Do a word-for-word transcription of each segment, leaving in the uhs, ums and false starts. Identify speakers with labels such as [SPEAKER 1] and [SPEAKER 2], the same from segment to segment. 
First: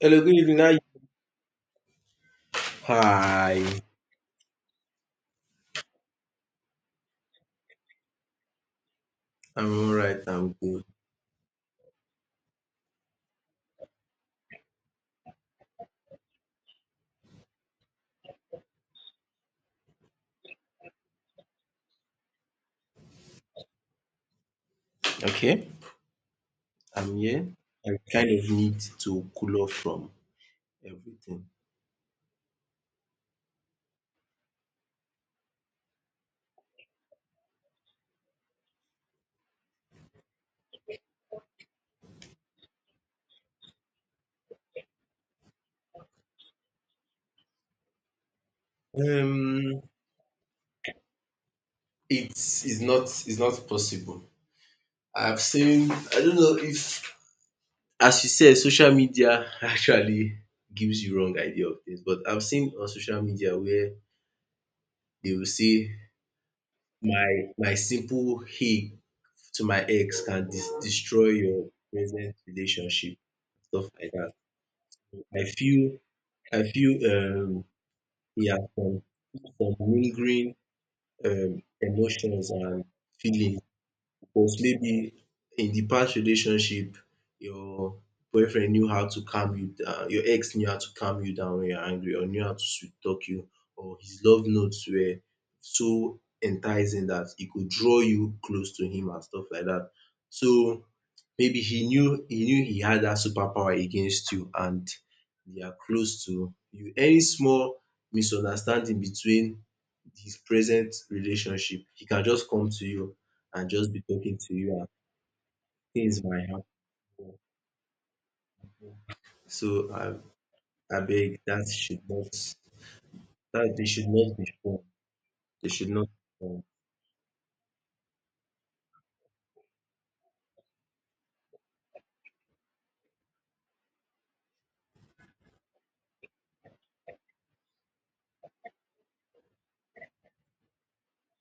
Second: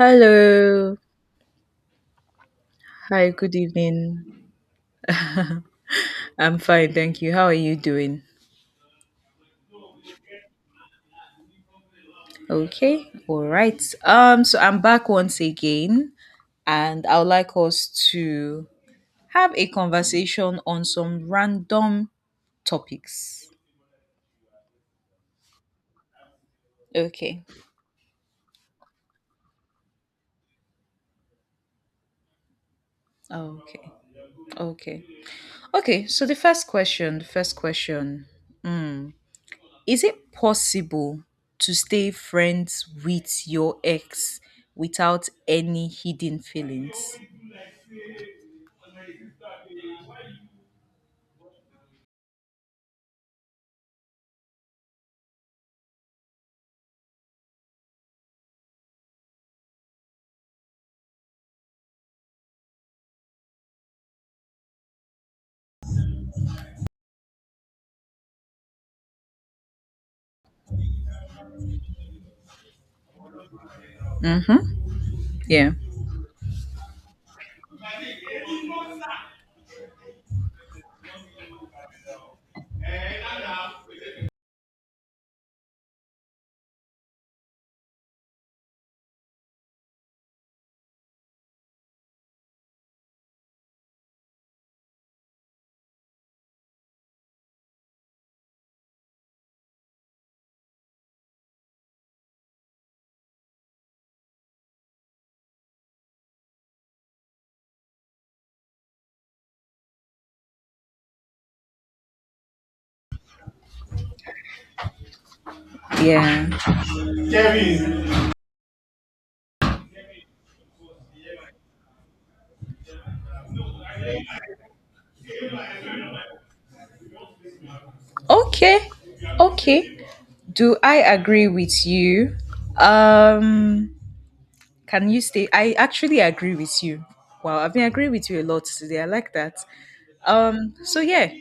[SPEAKER 1] Hello, good evening. How you-
[SPEAKER 2] Hi, good
[SPEAKER 1] Hi,
[SPEAKER 2] evening. I'm fine, thank you. How are you doing?
[SPEAKER 1] I'm all right. I'm good.
[SPEAKER 2] Okay. All right. Um so I'm back once again and I would like us to have a conversation on some random topics.
[SPEAKER 1] Okay, I'm
[SPEAKER 2] Okay.
[SPEAKER 1] here. I kind of need to cool off from everything.
[SPEAKER 2] Okay. Okay. Okay, so the first question, the first question. Mm, is it possible to stay friends with your ex without any hidden feelings?
[SPEAKER 1] Um, it's it's not it's not possible. I've seen. I don't know if, as you said, social media actually gives you wrong idea of things. But I've seen on social media where they will say my my simple hey to my ex can dis- destroy your present relationship, stuff like that.
[SPEAKER 2] Mhm.
[SPEAKER 1] I
[SPEAKER 2] Yeah.
[SPEAKER 1] feel I feel um, he has some, some lingering um, emotions and feelings. Because maybe in the past relationship, your boyfriend knew how to calm you down, your ex knew how to calm you down when you're angry, or knew how to sweet talk you, or his love notes were so enticing that it could draw you close to him and stuff like that. So maybe he knew he knew he had that superpower against you and they are close to you. Any small misunderstanding between this present relationship, he can just come to you and just be talking to you and things might
[SPEAKER 2] Yeah.
[SPEAKER 1] happen. So I I beg that should not that they should not be fun. They should not be fun.
[SPEAKER 2] Okay. Okay. Do I agree with you? Um can you stay I actually agree with you. Wow, I've been agreeing with you a lot today. I like that. Um so yeah,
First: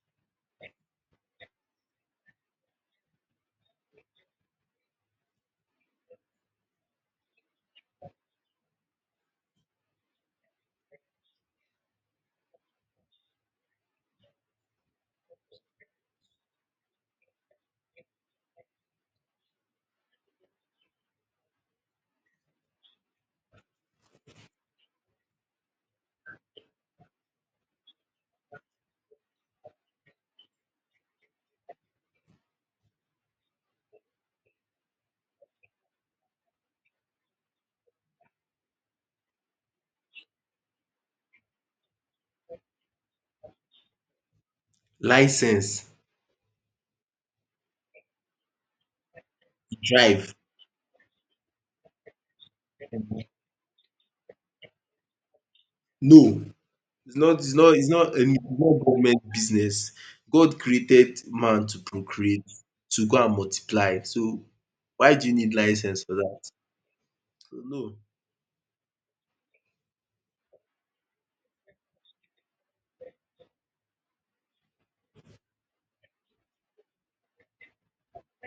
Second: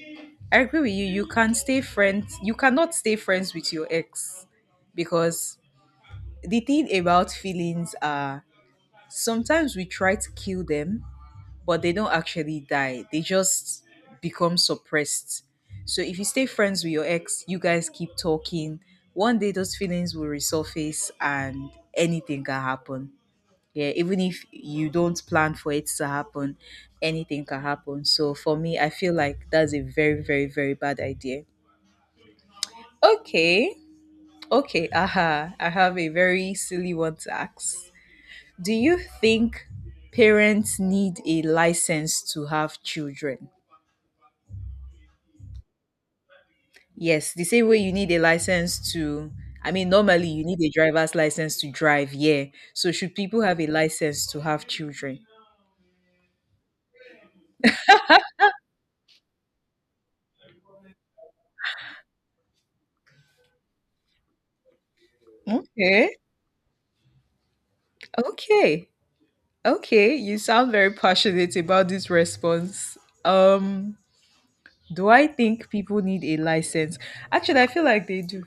[SPEAKER 2] I agree with you. You can stay friends. You cannot stay friends with your ex because the thing about feelings are sometimes we try to kill them, but they don't actually die. They just become suppressed. So if you stay friends with your ex, you guys keep talking. One day those feelings will resurface and anything can happen. Yeah, even if you don't plan for it to happen, anything can happen. So for me, I feel like that's a very, very, very bad idea. Okay. Okay. Aha. I have a very silly one to ask. Do you think parents need a license to have children?
[SPEAKER 1] License
[SPEAKER 2] Yes, the same way you need a license to, I mean, normally
[SPEAKER 1] drive.
[SPEAKER 2] you need a driver's license to drive, yeah. So should people have a license to have children?
[SPEAKER 1] No, it's not it's not it's not any it's not government business. God created man to procreate, to go and multiply. So why do you need license
[SPEAKER 2] Okay,
[SPEAKER 1] for that? So no.
[SPEAKER 2] okay, okay. You sound very passionate about this response. Um, do I think people need a license? Actually, I feel like they do.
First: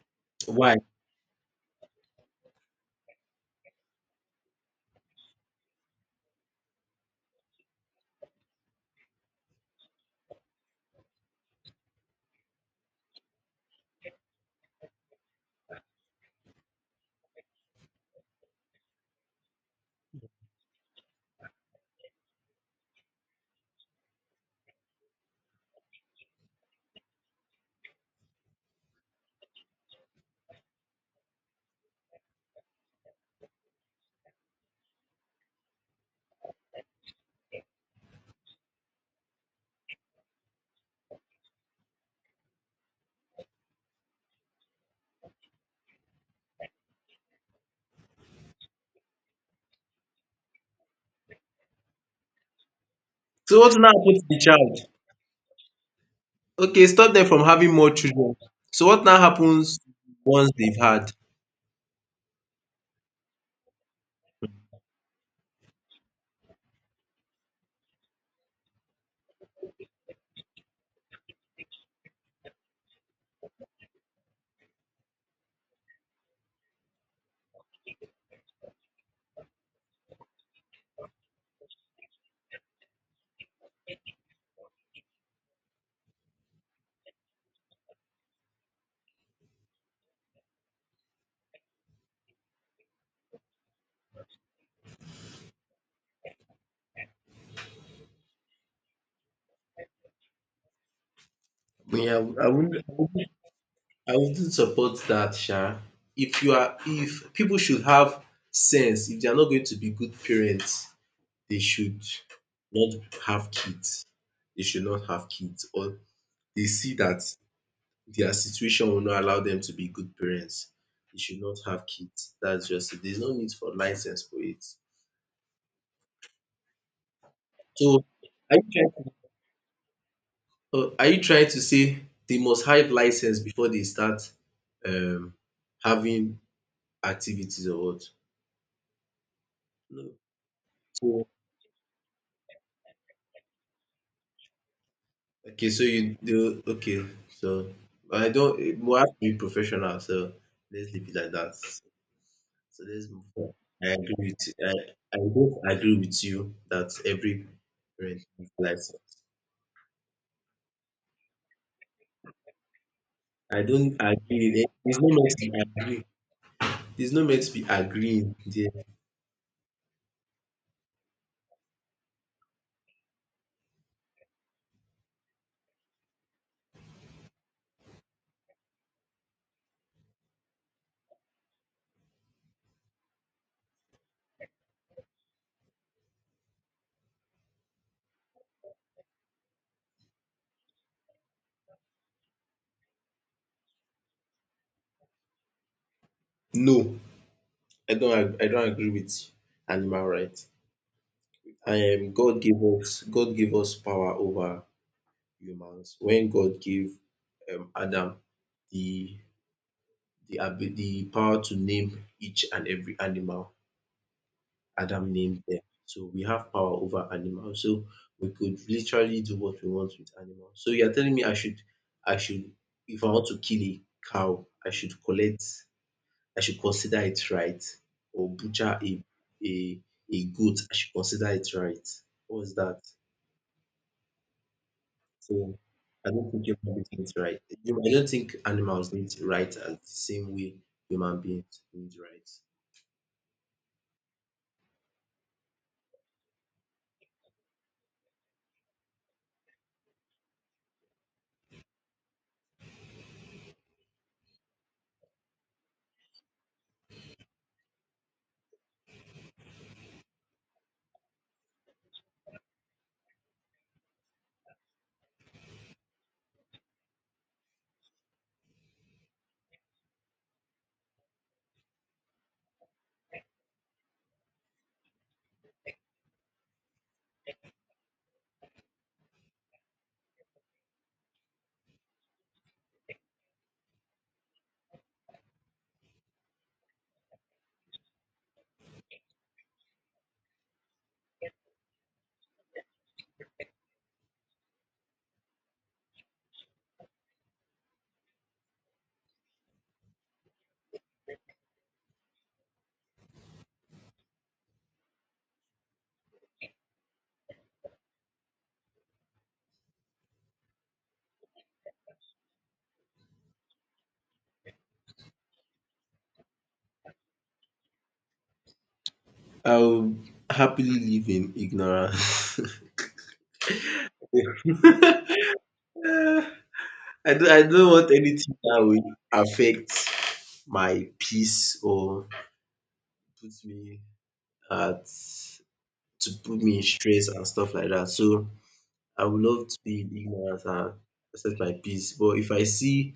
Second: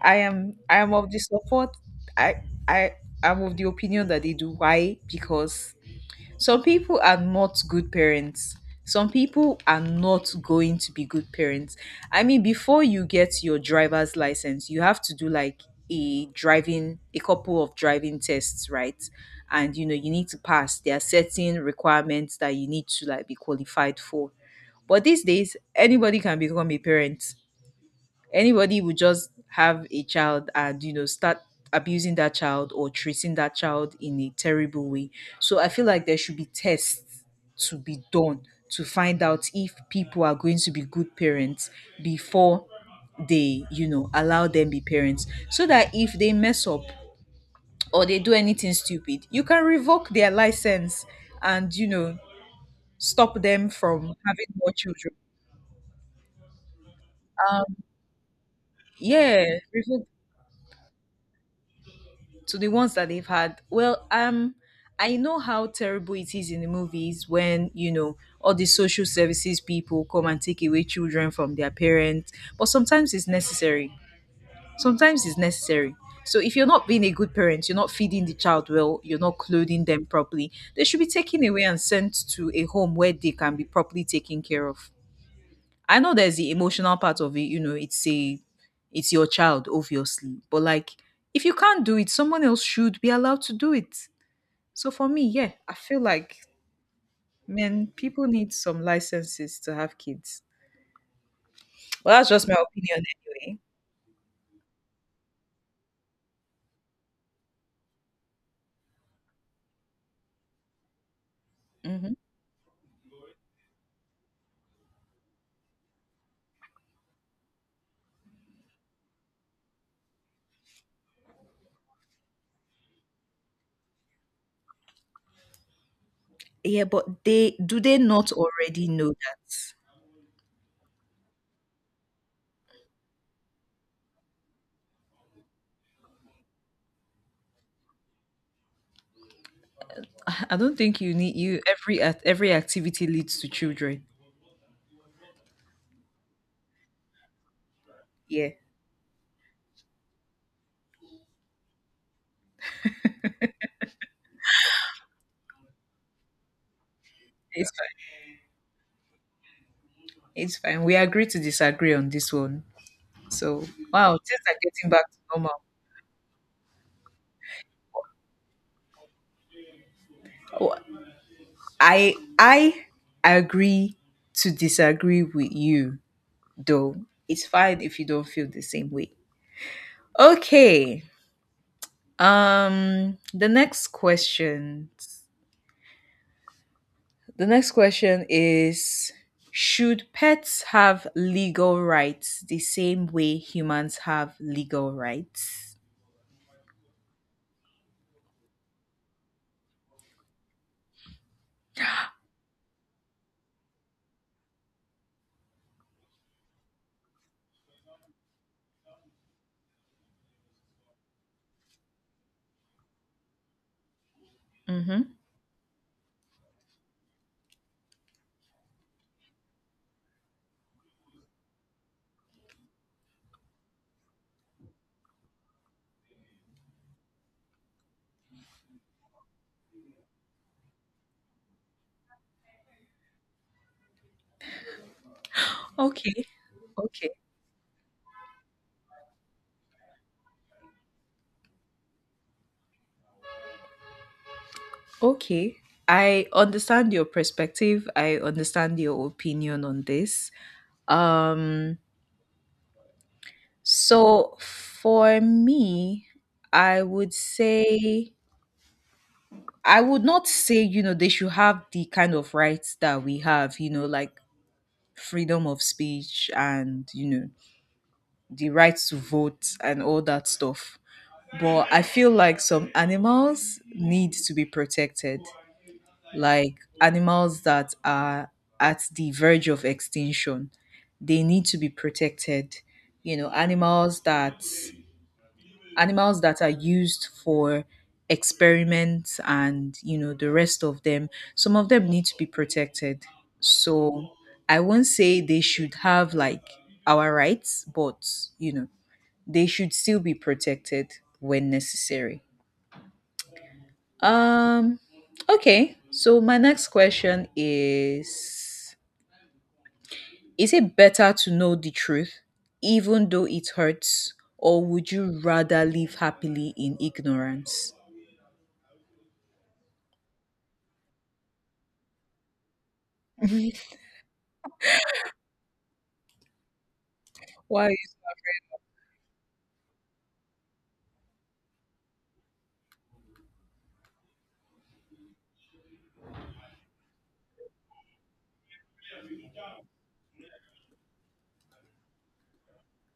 [SPEAKER 2] I am, I
[SPEAKER 1] Why?
[SPEAKER 2] am of the support. I, I, I'm of the opinion that they do. Why? Because some people are not good parents. Some people are not going to be good parents. I mean, before you get your driver's license, you have to do like a driving, a couple of driving tests, right? And you know, you need to pass. There are certain requirements that you need to like be qualified for. But these days, anybody can become a parent, anybody would just have a child and you know start abusing that child or treating that child in a terrible way, so I feel like there should be tests to be done to find out if people are going to be good parents before they, you know, allow them be parents, so that if they mess up or they do anything stupid you can revoke their license and, you know, stop
[SPEAKER 1] So
[SPEAKER 2] them
[SPEAKER 1] what now
[SPEAKER 2] from
[SPEAKER 1] happens to the
[SPEAKER 2] having more
[SPEAKER 1] child?
[SPEAKER 2] children.
[SPEAKER 1] Okay, stop them from having
[SPEAKER 2] um
[SPEAKER 1] more children. So what now
[SPEAKER 2] yeah,
[SPEAKER 1] happens
[SPEAKER 2] revoke
[SPEAKER 1] once they've had?
[SPEAKER 2] to the ones that they've had. Well, um, I know how terrible it is in the movies when, you know, all the social services people come and take away children from their parents, but sometimes it's necessary. Sometimes it's necessary. So if you're not being a good parent, you're not feeding the child well, you're not clothing them properly, they should be taken away and sent to a home where they can be properly taken care of. I know there's the emotional part of it, you know, it's a, it's your child, obviously. But like if you can't do it, someone else should be allowed to do it. So for me, yeah, I feel like man, people need some licenses to have kids. Well,
[SPEAKER 1] Yeah,
[SPEAKER 2] that's just
[SPEAKER 1] I
[SPEAKER 2] my
[SPEAKER 1] would-
[SPEAKER 2] opinion
[SPEAKER 1] not
[SPEAKER 2] anyway.
[SPEAKER 1] I wouldn't support that, Sha. If you are, If people should have sense, if they are not going to be good parents, they should
[SPEAKER 2] Hmm.
[SPEAKER 1] not have kids. They should not have kids, or they see that their situation will not allow them to be good parents. They should not have kids. That's just it. There's no need for license for it.
[SPEAKER 2] Yeah, but they do they
[SPEAKER 1] So,
[SPEAKER 2] not
[SPEAKER 1] are you
[SPEAKER 2] already know
[SPEAKER 1] trying
[SPEAKER 2] that?
[SPEAKER 1] to, uh, are you trying to say they must have license before they start um, having activities or what? No.
[SPEAKER 2] I don't think you
[SPEAKER 1] So
[SPEAKER 2] need you every act- every activity leads to children.
[SPEAKER 1] okay, so you do okay. So I
[SPEAKER 2] Yeah,
[SPEAKER 1] don't. We have to be professional. So let's leave it like that. So let's move on. I agree with. I I both agree with you that every
[SPEAKER 2] it's fine.
[SPEAKER 1] parent has license.
[SPEAKER 2] It's fine. We agree to disagree on this one.
[SPEAKER 1] I
[SPEAKER 2] So
[SPEAKER 1] don't
[SPEAKER 2] wow, things
[SPEAKER 1] agree.
[SPEAKER 2] are
[SPEAKER 1] There-
[SPEAKER 2] getting
[SPEAKER 1] There's no
[SPEAKER 2] back to
[SPEAKER 1] meant to
[SPEAKER 2] normal.
[SPEAKER 1] be agree. There's no meant to be agreeing there.
[SPEAKER 2] Oh, I I agree to disagree with you though. It's fine if you don't feel the same way. Okay. Um the next question. The next question is, should pets have legal rights the same way humans have legal rights?
[SPEAKER 1] No, I don't. ag- I don't agree with animal rights. I am. God gave us. God gave us power over humans. When God gave um, Adam the the abi the power to name each and every animal. Adam
[SPEAKER 2] Mhm.
[SPEAKER 1] named them. So we have power over animals. So we could literally do what we want with animals. So you're telling me I should I should if I want to kill a cow, I should collect I should consider it right, or butcher a a a goat, I should consider it right. What's that? So I
[SPEAKER 2] Okay.
[SPEAKER 1] don't think human
[SPEAKER 2] Okay.
[SPEAKER 1] beings right. I don't think animals need right at the same way human beings need right.
[SPEAKER 2] Okay. I understand your perspective. I understand your opinion on this. Um So for me, I would say, I would not say, you know, they should have the kind of rights that we have, you know, like freedom of speech and, you know, the right to vote and all that stuff. But I feel like some animals need to be protected, like animals that are at the verge of extinction. They need to be protected. You know, animals that animals that are used for experiments and, you know, the rest of them, some of them need to be protected. So I won't say they should have like our rights, but you know, they should still be protected when necessary. um okay, so my next question is is it better to know the truth even though it hurts, or would you rather live happily in ignorance?
[SPEAKER 1] I will happily live in ignorance. I don't, I
[SPEAKER 2] Why?
[SPEAKER 1] don't want
[SPEAKER 2] is-
[SPEAKER 1] anything that will affect my peace or put me at to put me in stress and stuff like that. So I would love to be in ignorance and accept my peace. But if I see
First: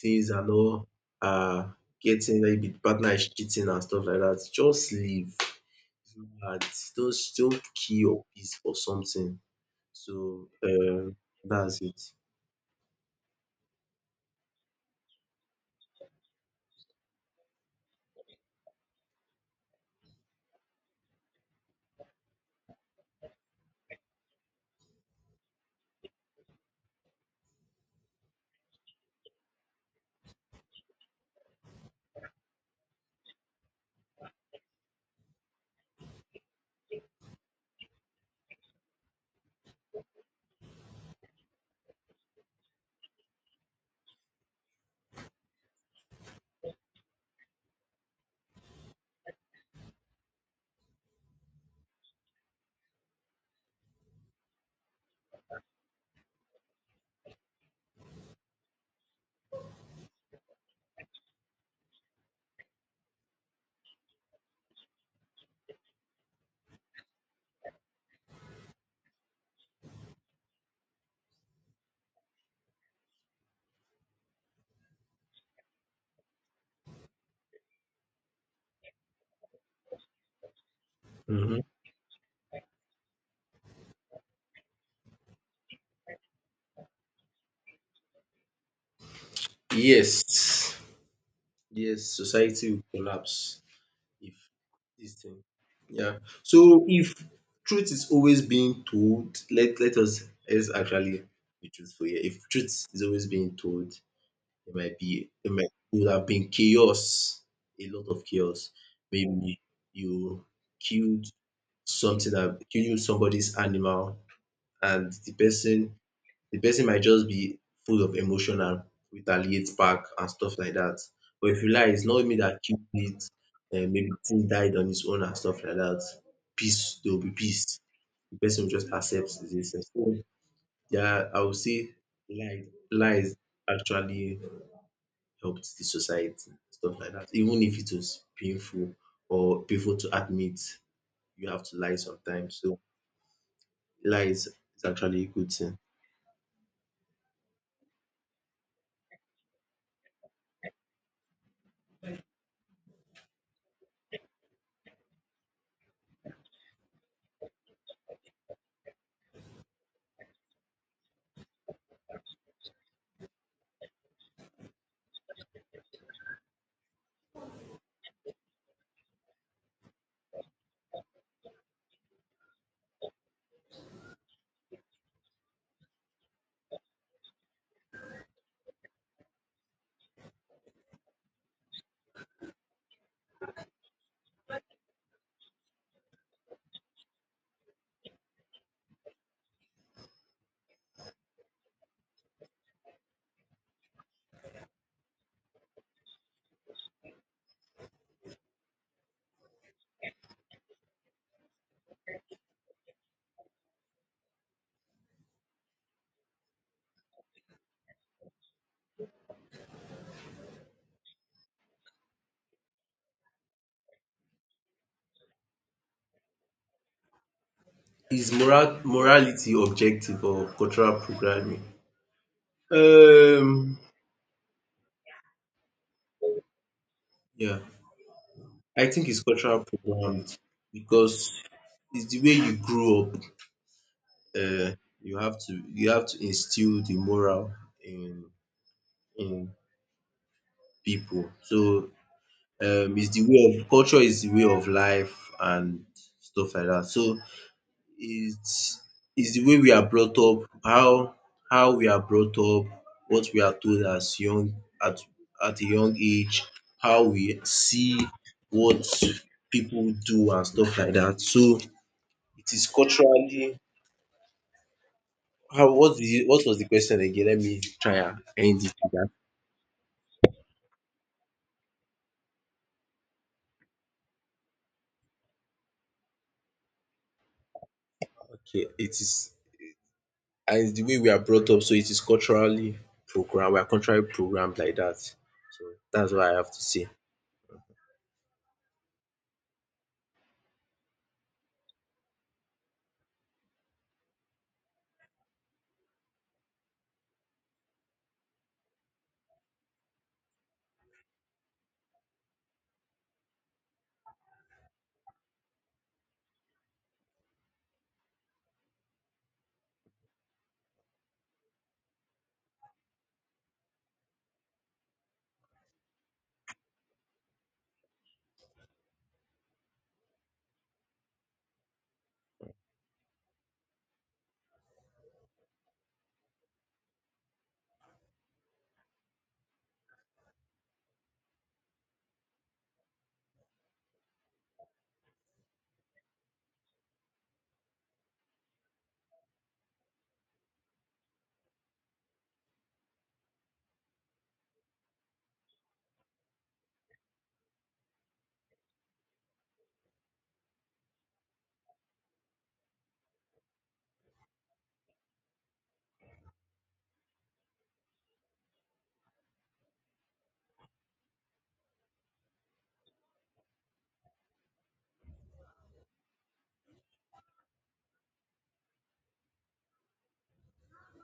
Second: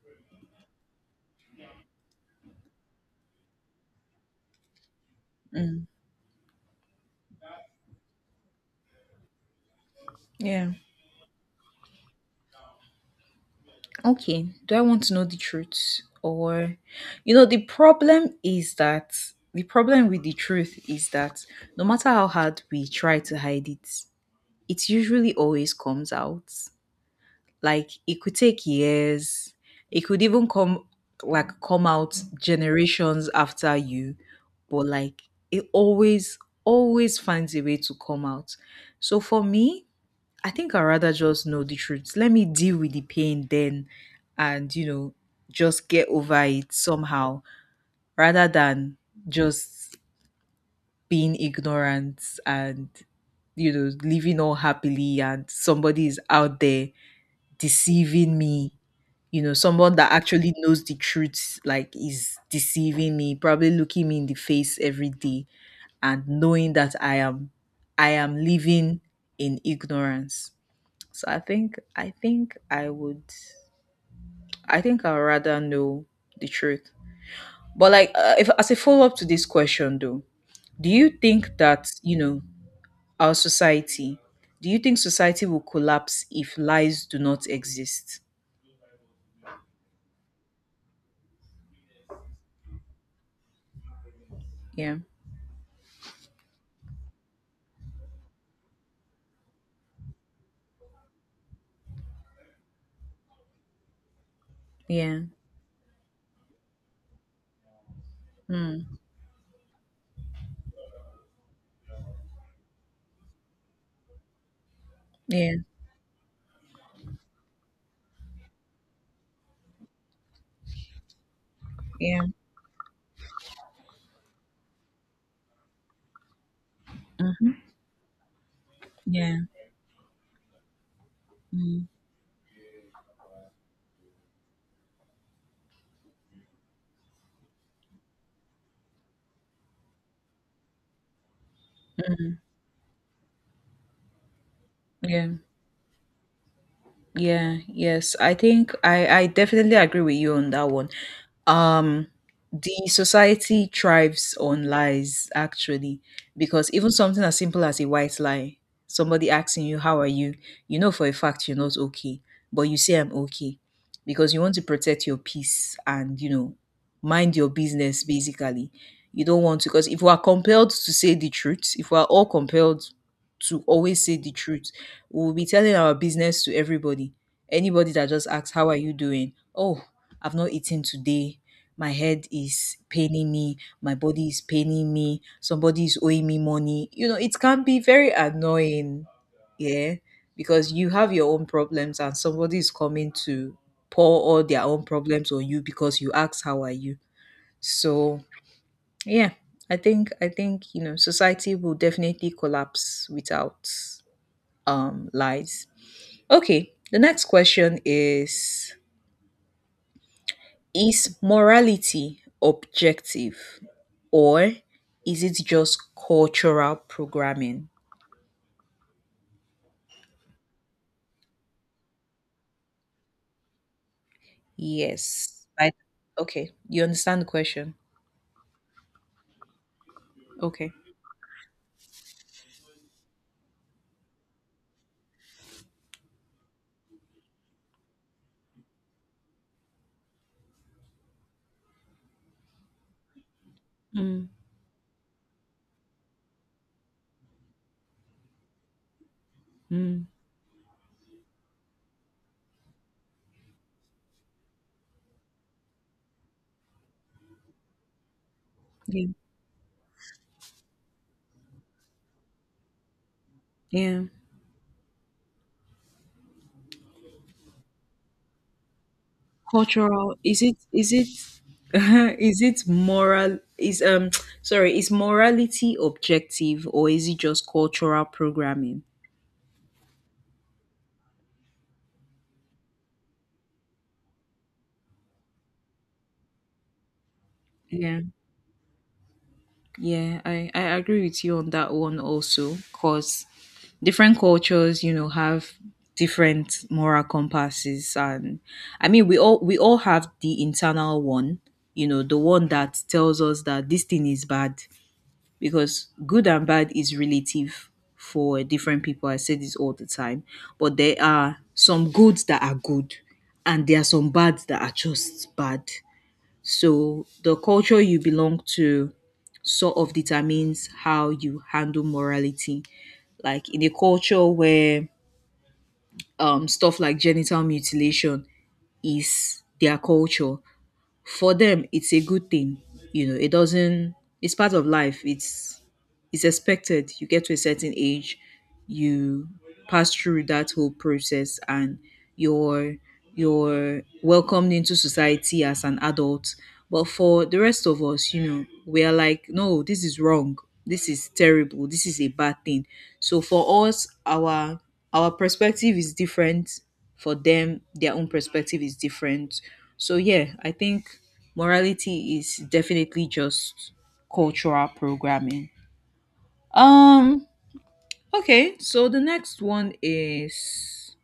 [SPEAKER 1] things and all uh getting, maybe the partner is cheating and stuff like that, just leave.
[SPEAKER 2] Mm,
[SPEAKER 1] It's not hard. Don't don't kill your peace for something. So,
[SPEAKER 2] yeah.
[SPEAKER 1] um, that's it.
[SPEAKER 2] Okay. Do I want to know the truth? Or, you know, the problem is that the problem with the truth is that no matter how hard we try to hide it, it usually always comes out. Like, it could take years, it could even come, like, come out generations after you, but like, it always, always finds a way to come out. So for me, I think I'd rather just know the truth. Let me deal with the pain then and, you know, just get over it somehow rather than just being ignorant and, you know, living all happily and somebody is out there deceiving me. You know, someone that actually knows the truth, like, is deceiving me, probably looking me in the face every day and knowing that I am, I am living in ignorance. So I think I think I would I think I'd rather know the truth. But like uh, if as a follow up to this question though, do you think
[SPEAKER 1] Mhm.
[SPEAKER 2] that, you know, our society, do you think society will collapse if lies do not exist?
[SPEAKER 1] Yes, yes, society will collapse if
[SPEAKER 2] Yeah.
[SPEAKER 1] this thing. Yeah. So if truth is always being told, let let us let's actually be truthful here. If truth is always being told, it might
[SPEAKER 2] Yeah.
[SPEAKER 1] be it might it would have been chaos, a lot of chaos.
[SPEAKER 2] Mm.
[SPEAKER 1] Maybe you killed something that killed somebody's animal, and the
[SPEAKER 2] Yeah.
[SPEAKER 1] person the person might just be full of emotion and retaliate back and stuff like that. But if you lie, it's
[SPEAKER 2] Yeah.
[SPEAKER 1] not me that killed it. Um, maybe the thing died on its own and stuff like that. Peace, there will be peace. The person will just accept
[SPEAKER 2] Yeah.
[SPEAKER 1] this. So, yeah, I would
[SPEAKER 2] Mm.
[SPEAKER 1] say lie, lies actually helped the society, stuff like that. Even if it was painful or painful to admit, you have to lie sometimes. So lies is actually a
[SPEAKER 2] Yeah.
[SPEAKER 1] good thing.
[SPEAKER 2] Yeah, yes. I think I I definitely agree with you on that one. Um the society thrives on lies actually, because even something as simple as a white lie, somebody asking you how are you, you know for a fact you're not okay, but you say I'm okay because you want to protect your peace and you know mind your business basically. You don't want to because if we are compelled to say the truth, if we are all compelled to always say the truth, we'll be telling our business to everybody. Anybody that just asks, how are you doing? Oh, I've not eaten today. My head is paining me. My body is paining me. Somebody is owing me money. You know, it can be very annoying. Yeah. Because you have your own problems and somebody is coming to pour all their own problems on you because you asked, how are you? So, yeah. I think I think you know society will definitely collapse without um lies. Okay, the next question is Is morality objective or is it just cultural programming?
[SPEAKER 1] Is moral morality objective or cultural programming? Um,
[SPEAKER 2] Yes. I, okay, you understand the
[SPEAKER 1] yeah,
[SPEAKER 2] question?
[SPEAKER 1] I think it's cultural programmed
[SPEAKER 2] Okay.
[SPEAKER 1] because it's the way you grew up. Uh, you have to you have to instill the moral in in people. So um, it's the way of culture, is
[SPEAKER 2] Mm,
[SPEAKER 1] the way of life and stuff like that. So It is is the way we are
[SPEAKER 2] mm.
[SPEAKER 1] brought up, how how we are brought up, what we are told as young at at a young age, how we see what
[SPEAKER 2] Yeah.
[SPEAKER 1] people do and stuff like that. So it is culturally.
[SPEAKER 2] Yeah.
[SPEAKER 1] How what the What was the question again? Let me try and end it with that.
[SPEAKER 2] Cultural is it is it is it moral is um sorry, is morality objective or is it just cultural
[SPEAKER 1] Okay,
[SPEAKER 2] programming?
[SPEAKER 1] it is, and it's the way we are brought up, so it is culturally programmed. We are culturally programmed like that. So that's what I have to say.
[SPEAKER 2] Yeah. Yeah, I, I agree with you on that one also, because different cultures, you know, have different moral compasses, and I mean we all we all have the internal one, you know, the one that tells us that this thing is bad, because good and bad is relative for different people. I say this all the time. But there are some goods that are good and there are some bads that are just bad, so the culture you belong to sort of determines how you handle morality. Like in a culture where um, stuff like genital mutilation is their culture, for them it's a good thing. You know, it doesn't, it's part of life, it's it's expected. You get to a certain age, you pass through that whole process, and you're you're welcomed into society as an adult. But for the rest of us, you know, we are like, no, this is wrong, this is terrible, this is a bad thing. So for us, our our perspective is different, for them their own perspective is different. So yeah, I think morality is definitely just cultural programming. um okay, so the next one is,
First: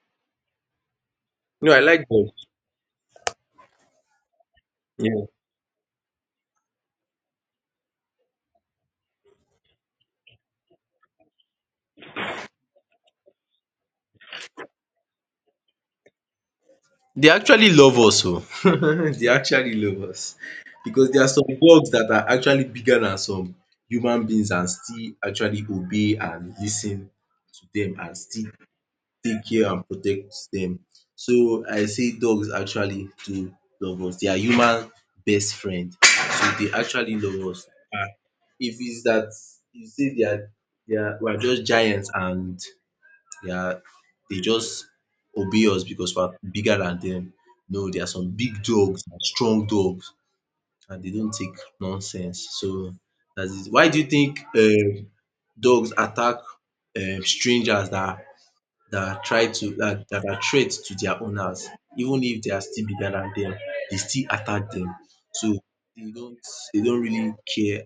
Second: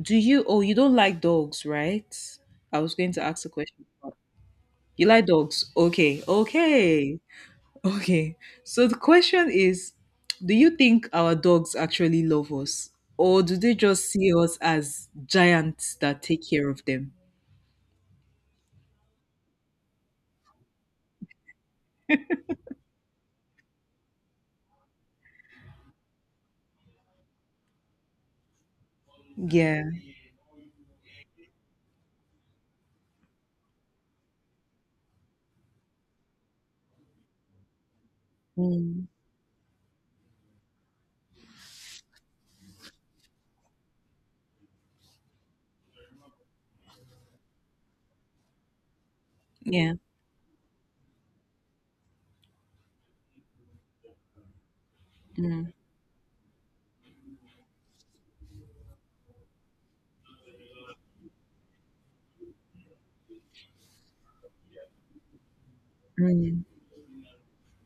[SPEAKER 2] do you, oh, you don't like dogs,
[SPEAKER 1] No, I like both.
[SPEAKER 2] right? I was going to ask a question. You like
[SPEAKER 1] Yeah.
[SPEAKER 2] dogs, okay, okay, okay. So the question is, do you think our dogs actually love us, or do they just see us as giants that take care of them?
[SPEAKER 1] They actually love us oh. They actually love us because there are some dogs that are actually bigger than some human beings and still actually obey and listen to them and still take care
[SPEAKER 2] Yeah.
[SPEAKER 1] and protect them. So I say dogs actually do love us. They are human best friend. So they actually love us. And if it's
[SPEAKER 2] Mm.
[SPEAKER 1] that you say they are they are we are just giants and yeah, they just obey us because we are bigger than them. No, there are some big dogs, strong
[SPEAKER 2] Yeah.
[SPEAKER 1] dogs, and they don't take nonsense. So that is why do you think um
[SPEAKER 2] Mm.
[SPEAKER 1] dogs attack um strangers that that try to that, that are threats to their owners? Even if they are still bigger than them, they still attack them. So they don't
[SPEAKER 2] Mm.
[SPEAKER 1] they don't really care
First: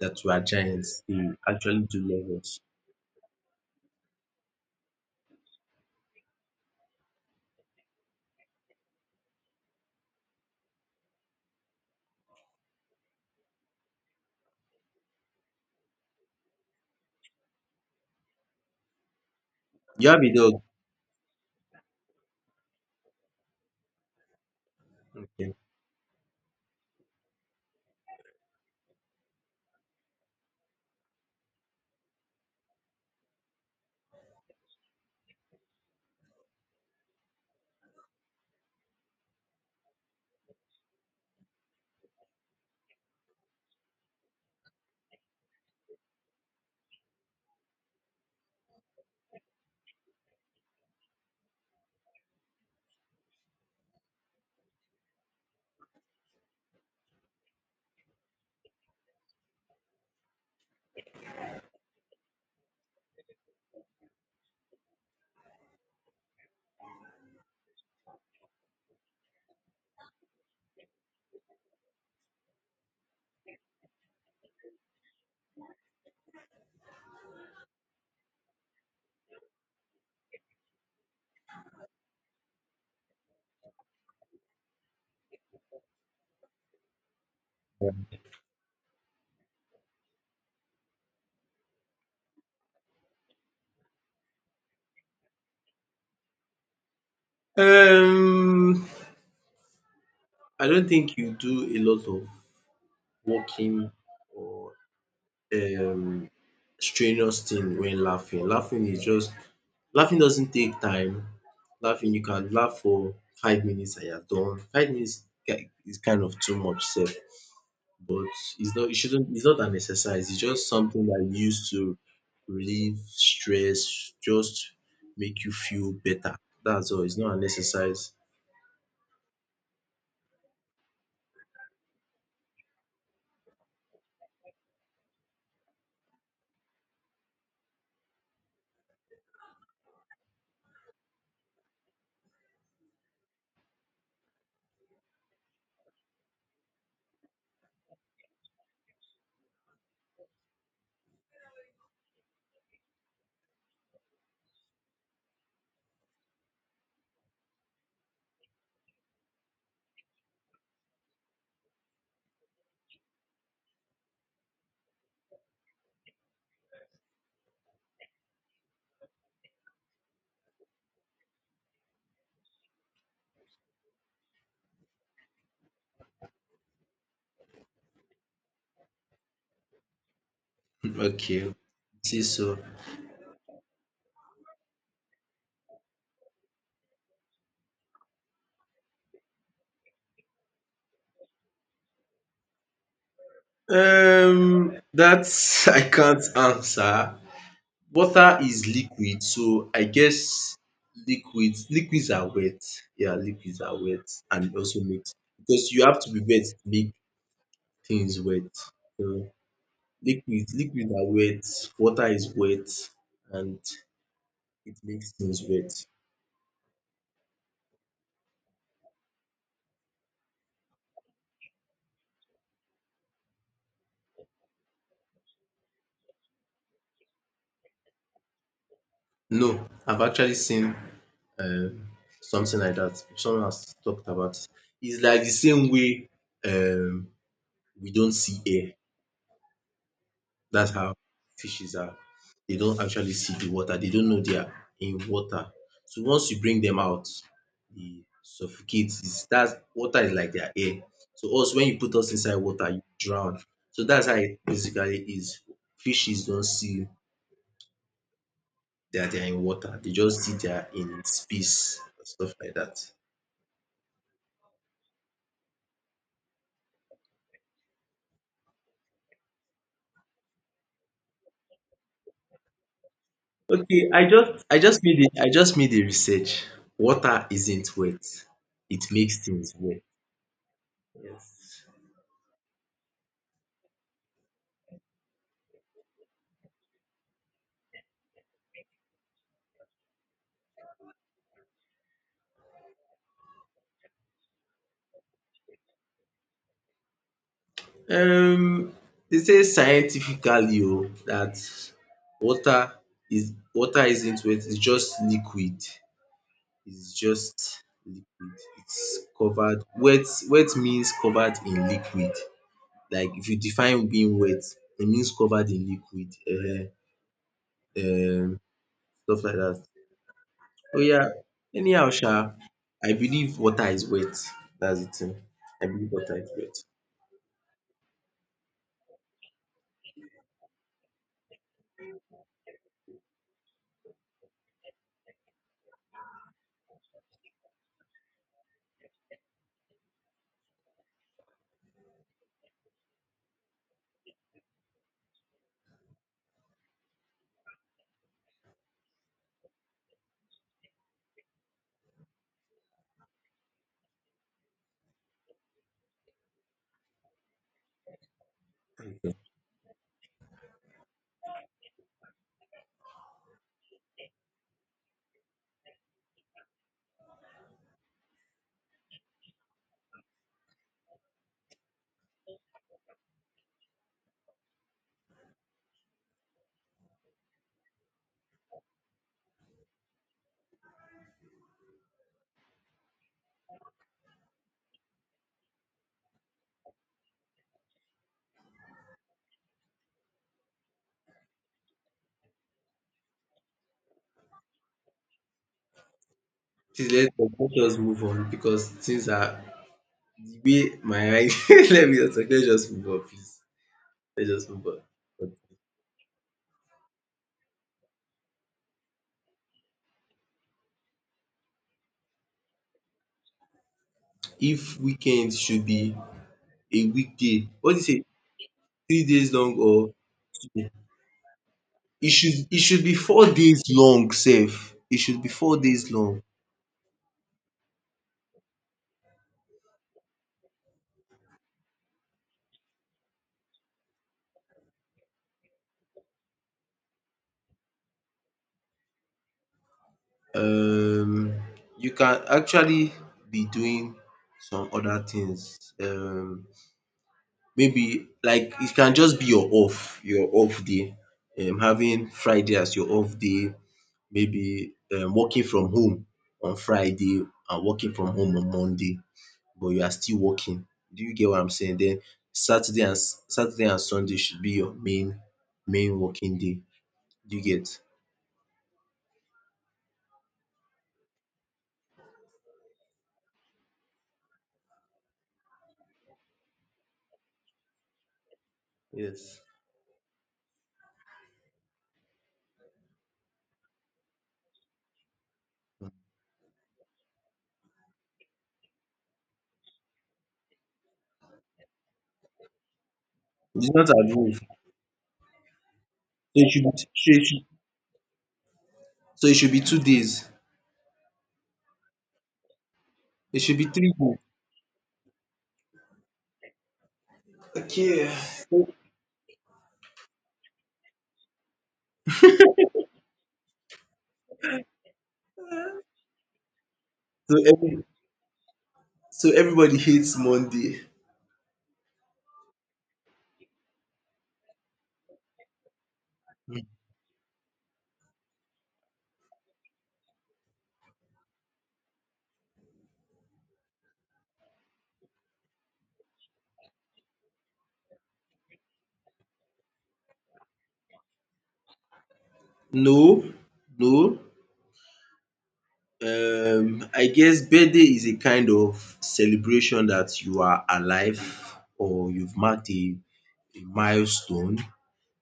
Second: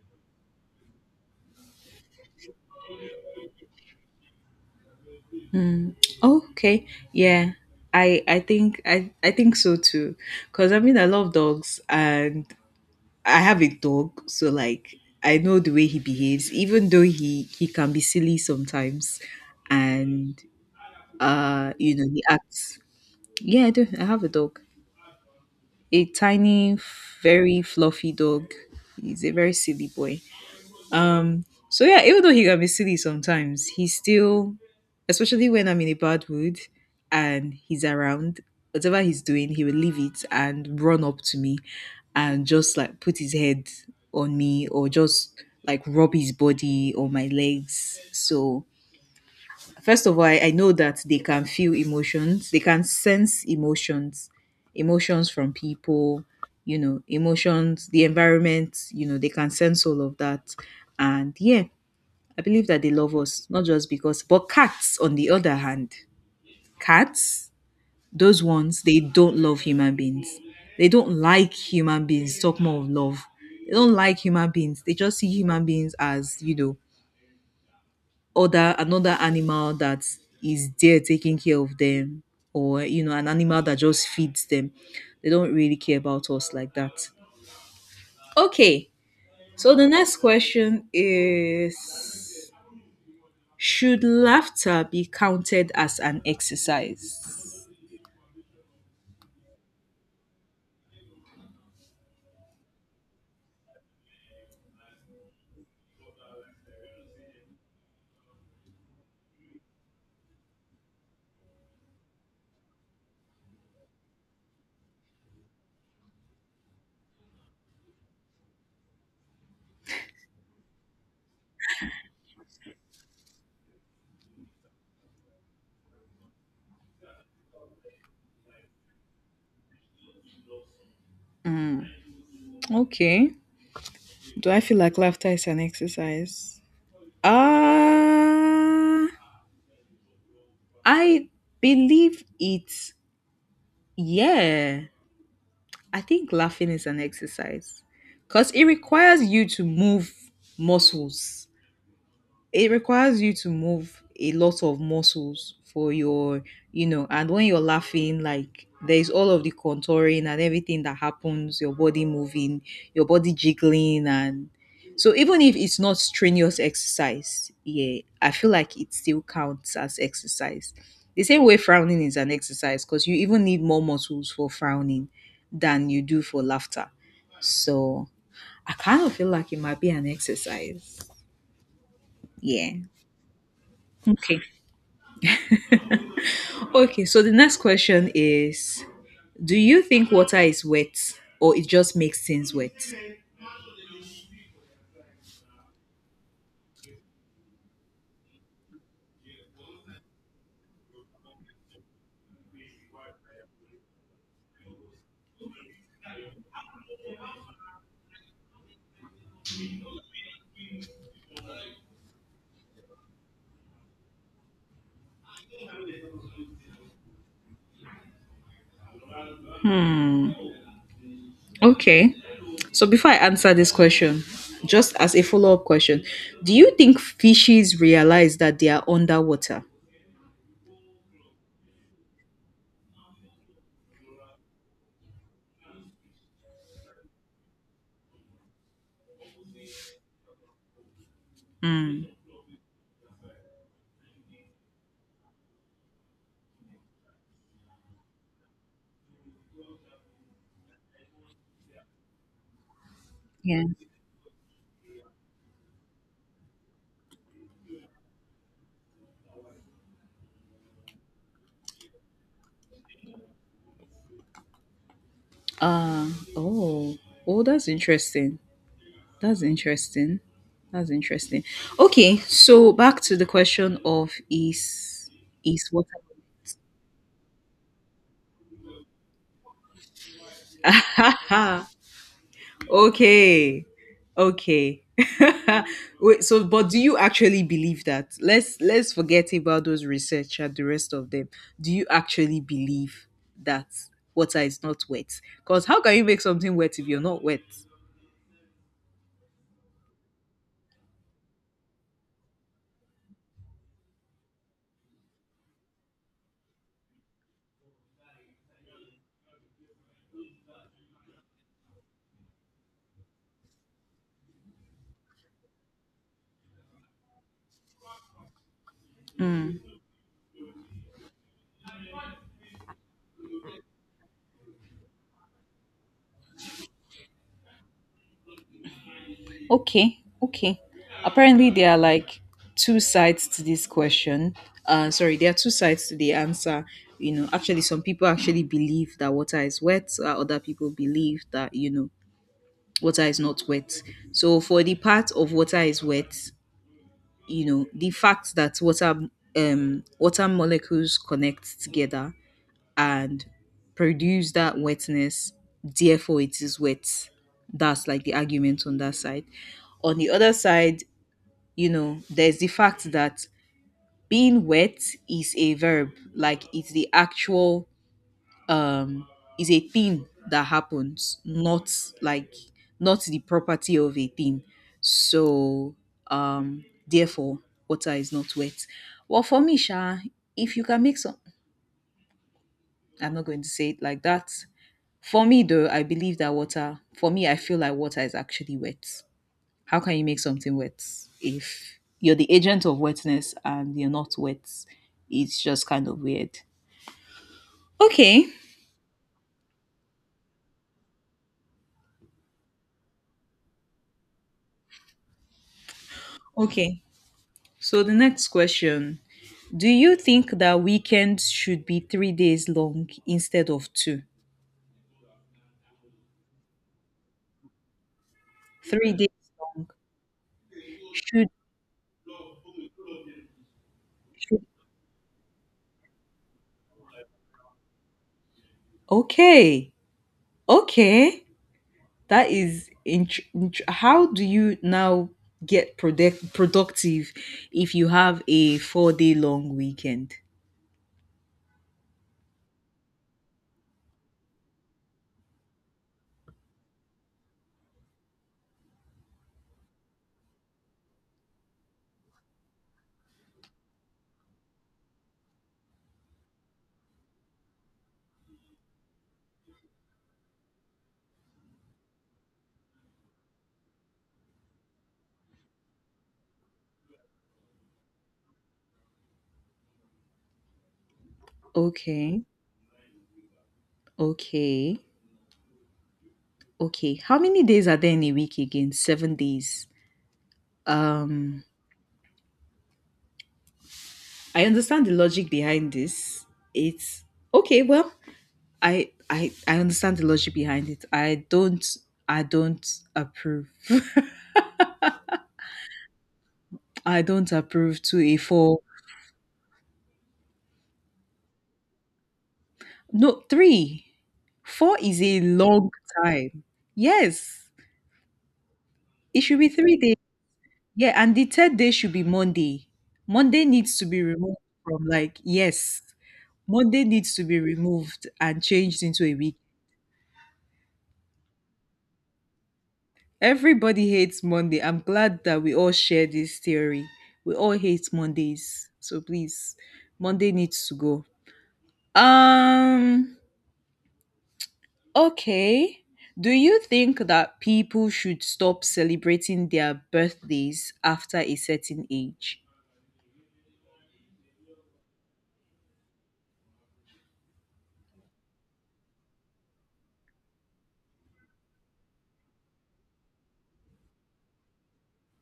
[SPEAKER 1] that we are giants. They actually do love us.
[SPEAKER 2] Oh, okay. Yeah. I I think I I think so too. Cause I mean I love dogs and I have a dog, so like I know the way he behaves, even though he he can be silly sometimes,
[SPEAKER 1] You have a
[SPEAKER 2] and
[SPEAKER 1] dog?
[SPEAKER 2] uh you know he acts. Yeah, I do. I have a dog,
[SPEAKER 1] Okay.
[SPEAKER 2] a tiny, very fluffy dog. He's a very silly boy. So yeah, even though he can be silly sometimes, he's still, especially when I'm in a bad mood and he's around, whatever he's doing, he will leave it and run up to me and just like put his head on me or just like rub his body or my legs. So first of all, I, I know that they can feel emotions, they can sense emotions, emotions from people, you know, emotions, the environment, you know, they can sense all of that. And yeah, I believe that they love us, not just because. But cats, on the other hand, cats, those ones, they don't love human beings. They don't like human beings. Talk more of love. They don't like human beings. They just see human beings as, you know, other another animal that is there taking care of them, or you know, an animal that just feeds them. They don't really care about us like that. Okay. So the next question is, should laughter be counted as an exercise?
[SPEAKER 1] Um I don't think you do a lot of walking or um strenuous thing when laughing. Laughing is just Laughing doesn't take time. Laughing, you can laugh for five minutes and you're done. Five minutes ki- is kind of too much sef, but it's not it shouldn't it's not an exercise. It's just something that you use to relieve stress, just make you feel better. That's all. It's not an exercise.
[SPEAKER 2] Okay. Do I feel like laughter is an exercise? Uh, I believe it's, yeah. I think laughing is an exercise because it requires you to move muscles. It requires you to move a lot of muscles for your, you know. And when you're laughing, like there's all of the contouring and everything that happens, your body moving, your body jiggling, and so even if it's not strenuous exercise, yeah, I feel like it still counts as exercise. The same way frowning is an exercise, because you even need more muscles for frowning than you do for laughter. So I kind of feel like it might be an exercise.
[SPEAKER 1] Okay. See so.
[SPEAKER 2] Yeah. Okay. Okay, so the next question is, do you think water is wet or it just makes things wet?
[SPEAKER 1] Um, that I can't answer. Water is liquid, so I guess liquids liquids are wet. Yeah, liquids are wet, and it also makes, because you have to be wet to make things wet. So liquids liquids are wet, water is wet, and it makes things wet.
[SPEAKER 2] Hmm. Okay. So before I answer this question, just as a follow up question, do you think fishes realize that they are underwater?
[SPEAKER 1] No, I've actually seen um something like that. Someone has talked about it. It's like the same way um we don't see air. That's how fishes are.
[SPEAKER 2] Hmm.
[SPEAKER 1] They don't actually see the water. They don't know they are in water. So once you bring them out, they suffocate. It's, that's water is like their air. So us, when you put us inside water, you drown.
[SPEAKER 2] Yeah.
[SPEAKER 1] So that's how it basically is. Fishes don't see that they are in water. They just see they are in space and stuff like that.
[SPEAKER 2] Uh, oh. Oh, that's interesting. That's interesting. That's interesting. Okay, so back to the question
[SPEAKER 1] Okay, I
[SPEAKER 2] of
[SPEAKER 1] just I just made
[SPEAKER 2] is
[SPEAKER 1] it. I just
[SPEAKER 2] is
[SPEAKER 1] made a
[SPEAKER 2] water
[SPEAKER 1] research. Water isn't wet. It makes things wet. Yes.
[SPEAKER 2] okay. Okay. Wait, so but do you actually believe that? Let's let's forget about those research and the rest of them. Do you actually believe that water is not wet? Because how can you make something wet if you're not wet?
[SPEAKER 1] um dey say scientifically o that water is water isn't wet, it's just liquid. It's just liquid. It's covered wet wet means covered in liquid. Like if you define being wet, it means covered in liquid, um um stuff like that. Oh yeah. Anyhow sha, I believe water is wet. That's de thing. I believe water is wet.
[SPEAKER 2] Okay, okay. Apparently, there are like two sides to this question. Uh, sorry, there are two sides to the answer. You know, actually, some people actually believe that water is wet. Uh, other people believe that, you know, water is not wet. So for the part of water is wet, you know, the fact that water um water molecules connect together and produce that wetness, therefore it is wet. That's like the argument on that side. On the other side, you know, there's the fact that being wet is a verb, like it's the actual um is a thing that happens, not like, not the property of a thing. So um therefore water is not wet. Well, for me sha, if you can make some, I'm not going to say it like that. For me though, I believe that water, for me, I feel like water is actually wet. How can you make something wet if you're the agent of wetness and you're not wet? It's just kind of weird.
[SPEAKER 1] Please let's let's move
[SPEAKER 2] Okay,
[SPEAKER 1] on because things are the way my eye. Let me just let's just move on please, let's just move on.
[SPEAKER 2] okay. So the next question, do you think that weekends should be three days long instead of two?
[SPEAKER 1] If weekend should be a weekday, what do you say,
[SPEAKER 2] Three
[SPEAKER 1] three
[SPEAKER 2] days
[SPEAKER 1] days long
[SPEAKER 2] long,
[SPEAKER 1] or two days?
[SPEAKER 2] should,
[SPEAKER 1] it should it should be four days long
[SPEAKER 2] should
[SPEAKER 1] Safe. It should be four days long.
[SPEAKER 2] okay, okay. That is int- int- how do you now get product- productive if you have a four day long weekend?
[SPEAKER 1] Um you can actually be doing some other things. Um maybe like it can just be your off, your off day. Um having Friday as your off day, maybe um working from home on Friday and working from home on Monday, but you are still working. Do you get what I'm saying? Then Saturday and S- Saturday and Sunday should be your main main working day. Do you get?
[SPEAKER 2] Okay, okay, okay. How many days are there in a week again? Seven
[SPEAKER 1] Yes.
[SPEAKER 2] days. Um, I understand the logic behind this. It's okay, well, I I I understand the logic behind it. I don't I don't approve.
[SPEAKER 1] It's not a rule. So it should be
[SPEAKER 2] I
[SPEAKER 1] so it
[SPEAKER 2] don't
[SPEAKER 1] should
[SPEAKER 2] approve to a four.
[SPEAKER 1] so it should be two days.
[SPEAKER 2] No,
[SPEAKER 1] It should be
[SPEAKER 2] three.
[SPEAKER 1] three days.
[SPEAKER 2] Four is a long time. Yes.
[SPEAKER 1] Okay.
[SPEAKER 2] It should be three days. Yeah, and the third day should be Monday. Monday needs to be removed from, like, yes. Monday needs to
[SPEAKER 1] So
[SPEAKER 2] be
[SPEAKER 1] every
[SPEAKER 2] removed and changed into a
[SPEAKER 1] so
[SPEAKER 2] week.
[SPEAKER 1] everybody hates Monday.
[SPEAKER 2] Everybody hates Monday. I'm glad that we all share this theory. We all hate Mondays. So please, Monday needs to go. Um, okay. Do you think that people should stop celebrating their birthdays after a certain age?
[SPEAKER 1] No, no. um I guess birthday is a kind of celebration that you are alive, or you've marked a a milestone,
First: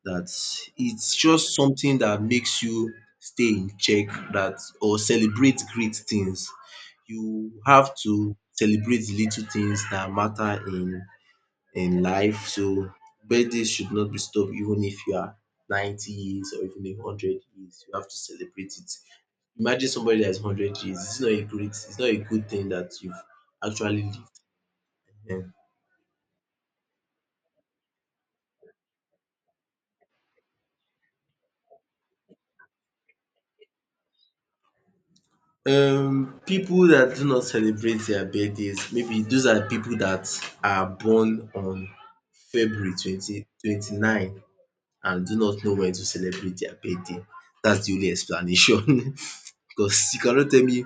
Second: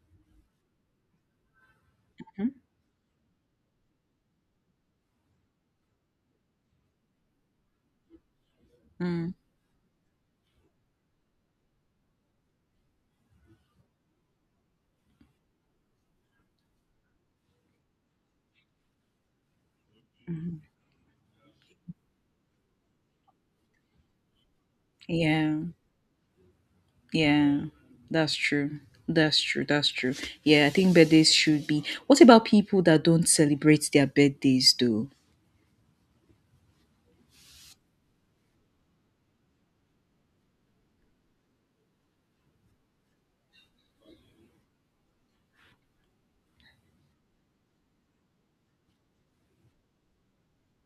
[SPEAKER 1] that it's just something that
[SPEAKER 2] Mhm.
[SPEAKER 1] makes you stay in check, that or celebrate great things. You have to celebrate the
[SPEAKER 2] Mm,
[SPEAKER 1] little things that matter in in life. So birthdays should not be stopped even if you are ninety years or even a hundred years. You have to celebrate it. Imagine somebody that is hundred years. It's not a great, it's not a good thing that you've actually lived. Yeah.
[SPEAKER 2] yeah, yeah, that's true. That's true. That's true. Yeah, I think birthdays should be. What about people that don't celebrate their birthdays though?
[SPEAKER 1] Um, people that do not celebrate their birthdays, maybe those are people that are born on February twenty twenty-nine and do not know when to celebrate their birthday. That's the only explanation, because you cannot tell me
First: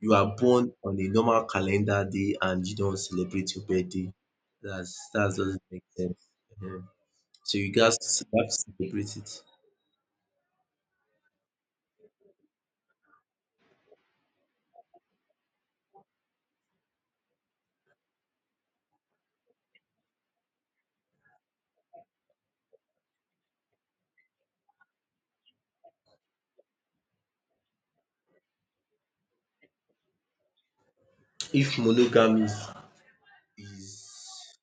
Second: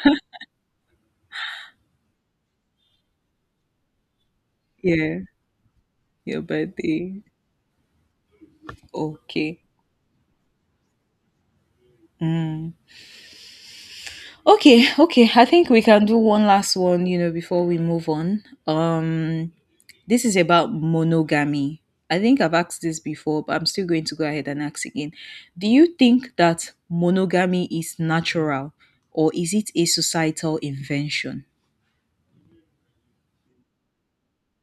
[SPEAKER 1] you are born on a normal calendar day and you don't celebrate your birthday. That's
[SPEAKER 2] Yeah,
[SPEAKER 1] that doesn't make sense.
[SPEAKER 2] your
[SPEAKER 1] Ehen.
[SPEAKER 2] birthday.
[SPEAKER 1] So you gat to have to celebrate it.
[SPEAKER 2] Okay. Mm. Okay, okay. I think we can do one last one, you know, before we move on. Um, this is about monogamy. I think I've asked this before, but I'm still going to go ahead and ask again. Do you think that monogamy is natural or is it a societal invention?
[SPEAKER 1] If monogamy is is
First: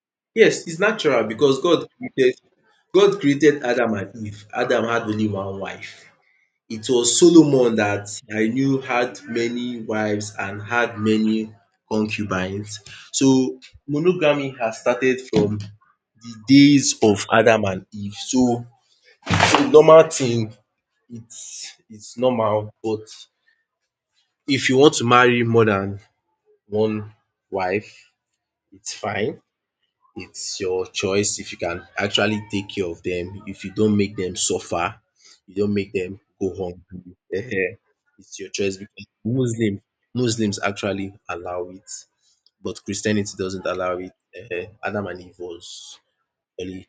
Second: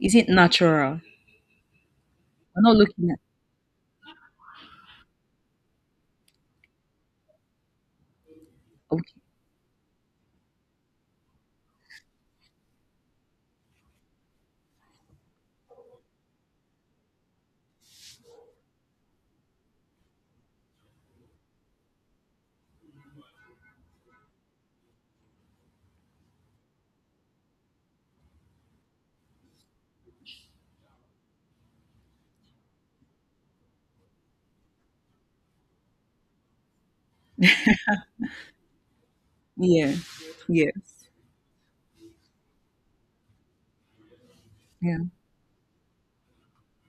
[SPEAKER 2] Is it
[SPEAKER 1] yes, it's
[SPEAKER 2] natural?
[SPEAKER 1] natural, because God created
[SPEAKER 2] I'm not looking at,
[SPEAKER 1] God created Adam and Eve. Adam had only one wife. It was Solomon that I knew
[SPEAKER 2] okay.
[SPEAKER 1] had many wives and had many concubines. So monogamy has started from the days of Adam and Eve. So normal thing, it's it's normal, but if you want to marry more than one wife, it's fine. It's your choice if you can actually take care of them, if you don't make them suffer, you don't make them go hungry um. It's your choice because Muslim
[SPEAKER 2] Yeah.
[SPEAKER 1] Muslims
[SPEAKER 2] Yes.
[SPEAKER 1] actually allow it, but Christianity doesn't allow it um.
[SPEAKER 2] Yeah.
[SPEAKER 1] Adam and Eve was only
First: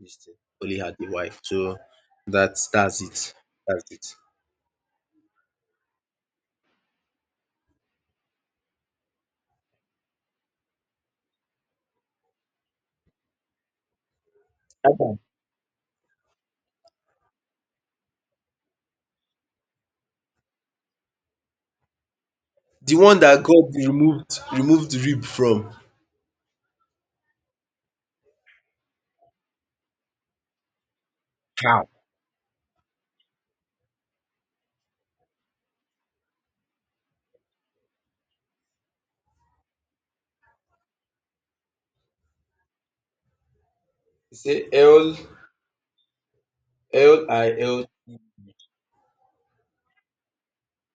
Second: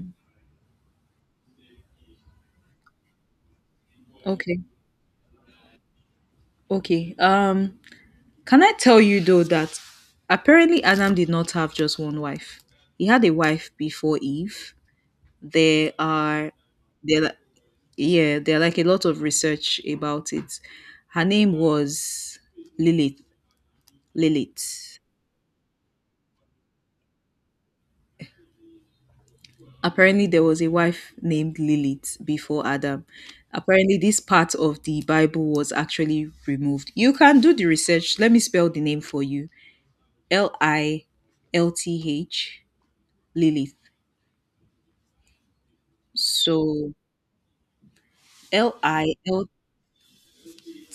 [SPEAKER 1] dis thing, only had a wife, so that's that's it, that's it.
[SPEAKER 2] Okay. Okay. Um, can I tell you though that apparently Adam did not have just one wife? He had a wife before Eve. There are, there li- yeah, there are like a lot of research about it. Her name was
[SPEAKER 1] The one
[SPEAKER 2] Lilith.
[SPEAKER 1] that God removed removed
[SPEAKER 2] Lilith.
[SPEAKER 1] rib from.
[SPEAKER 2] Apparently there was a wife named
[SPEAKER 1] How?
[SPEAKER 2] Lilith before Adam. Apparently this part of the Bible was actually removed. You can do the research. Let me spell the name for you. L I L T H, Lilith.
[SPEAKER 1] He said, "El,
[SPEAKER 2] So L I L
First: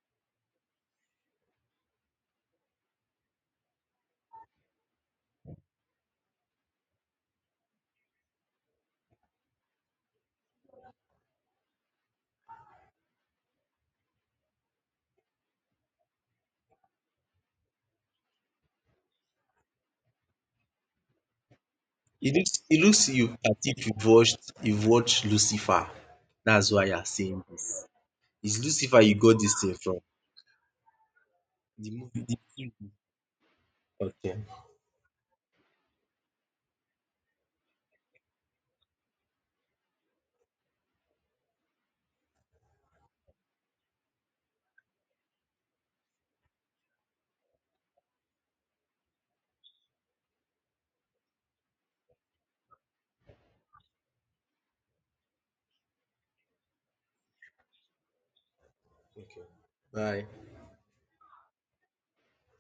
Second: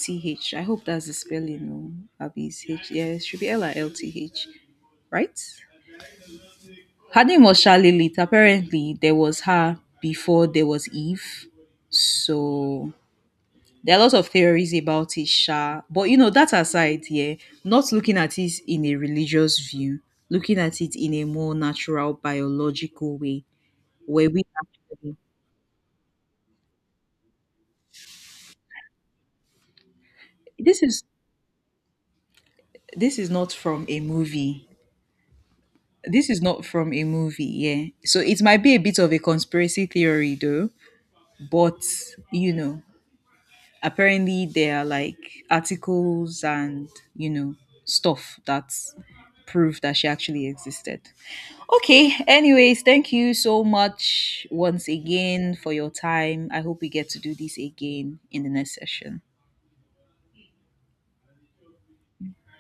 [SPEAKER 2] T H. I hope that's the spelling. No, Abby's H. Yeah, it should be L I L T H, right? Her name was Charlilit. Apparently, there was her before there was Eve. So there are lots of theories about it, sha. But you know, that aside, yeah, not looking at it in a religious view, looking at it in a more natural,
[SPEAKER 1] It looks, it looks
[SPEAKER 2] biological
[SPEAKER 1] you
[SPEAKER 2] way,
[SPEAKER 1] that if you've
[SPEAKER 2] where
[SPEAKER 1] watched,
[SPEAKER 2] we
[SPEAKER 1] you've
[SPEAKER 2] actually,
[SPEAKER 1] watched Lucifer. That's why you're saying this. It's Lucifer you got this thing from.
[SPEAKER 2] this is,
[SPEAKER 1] The movie, the T V.
[SPEAKER 2] this is not from a
[SPEAKER 1] Okay.
[SPEAKER 2] movie. This is not from a movie, yeah. So it might be a bit of a conspiracy theory though, but you know, apparently there are like articles and, you know, stuff that prove that she actually existed. Okay, anyways, thank you so much once again for your time. I hope we get to do this again in the next session.
[SPEAKER 1] Okay. Bye.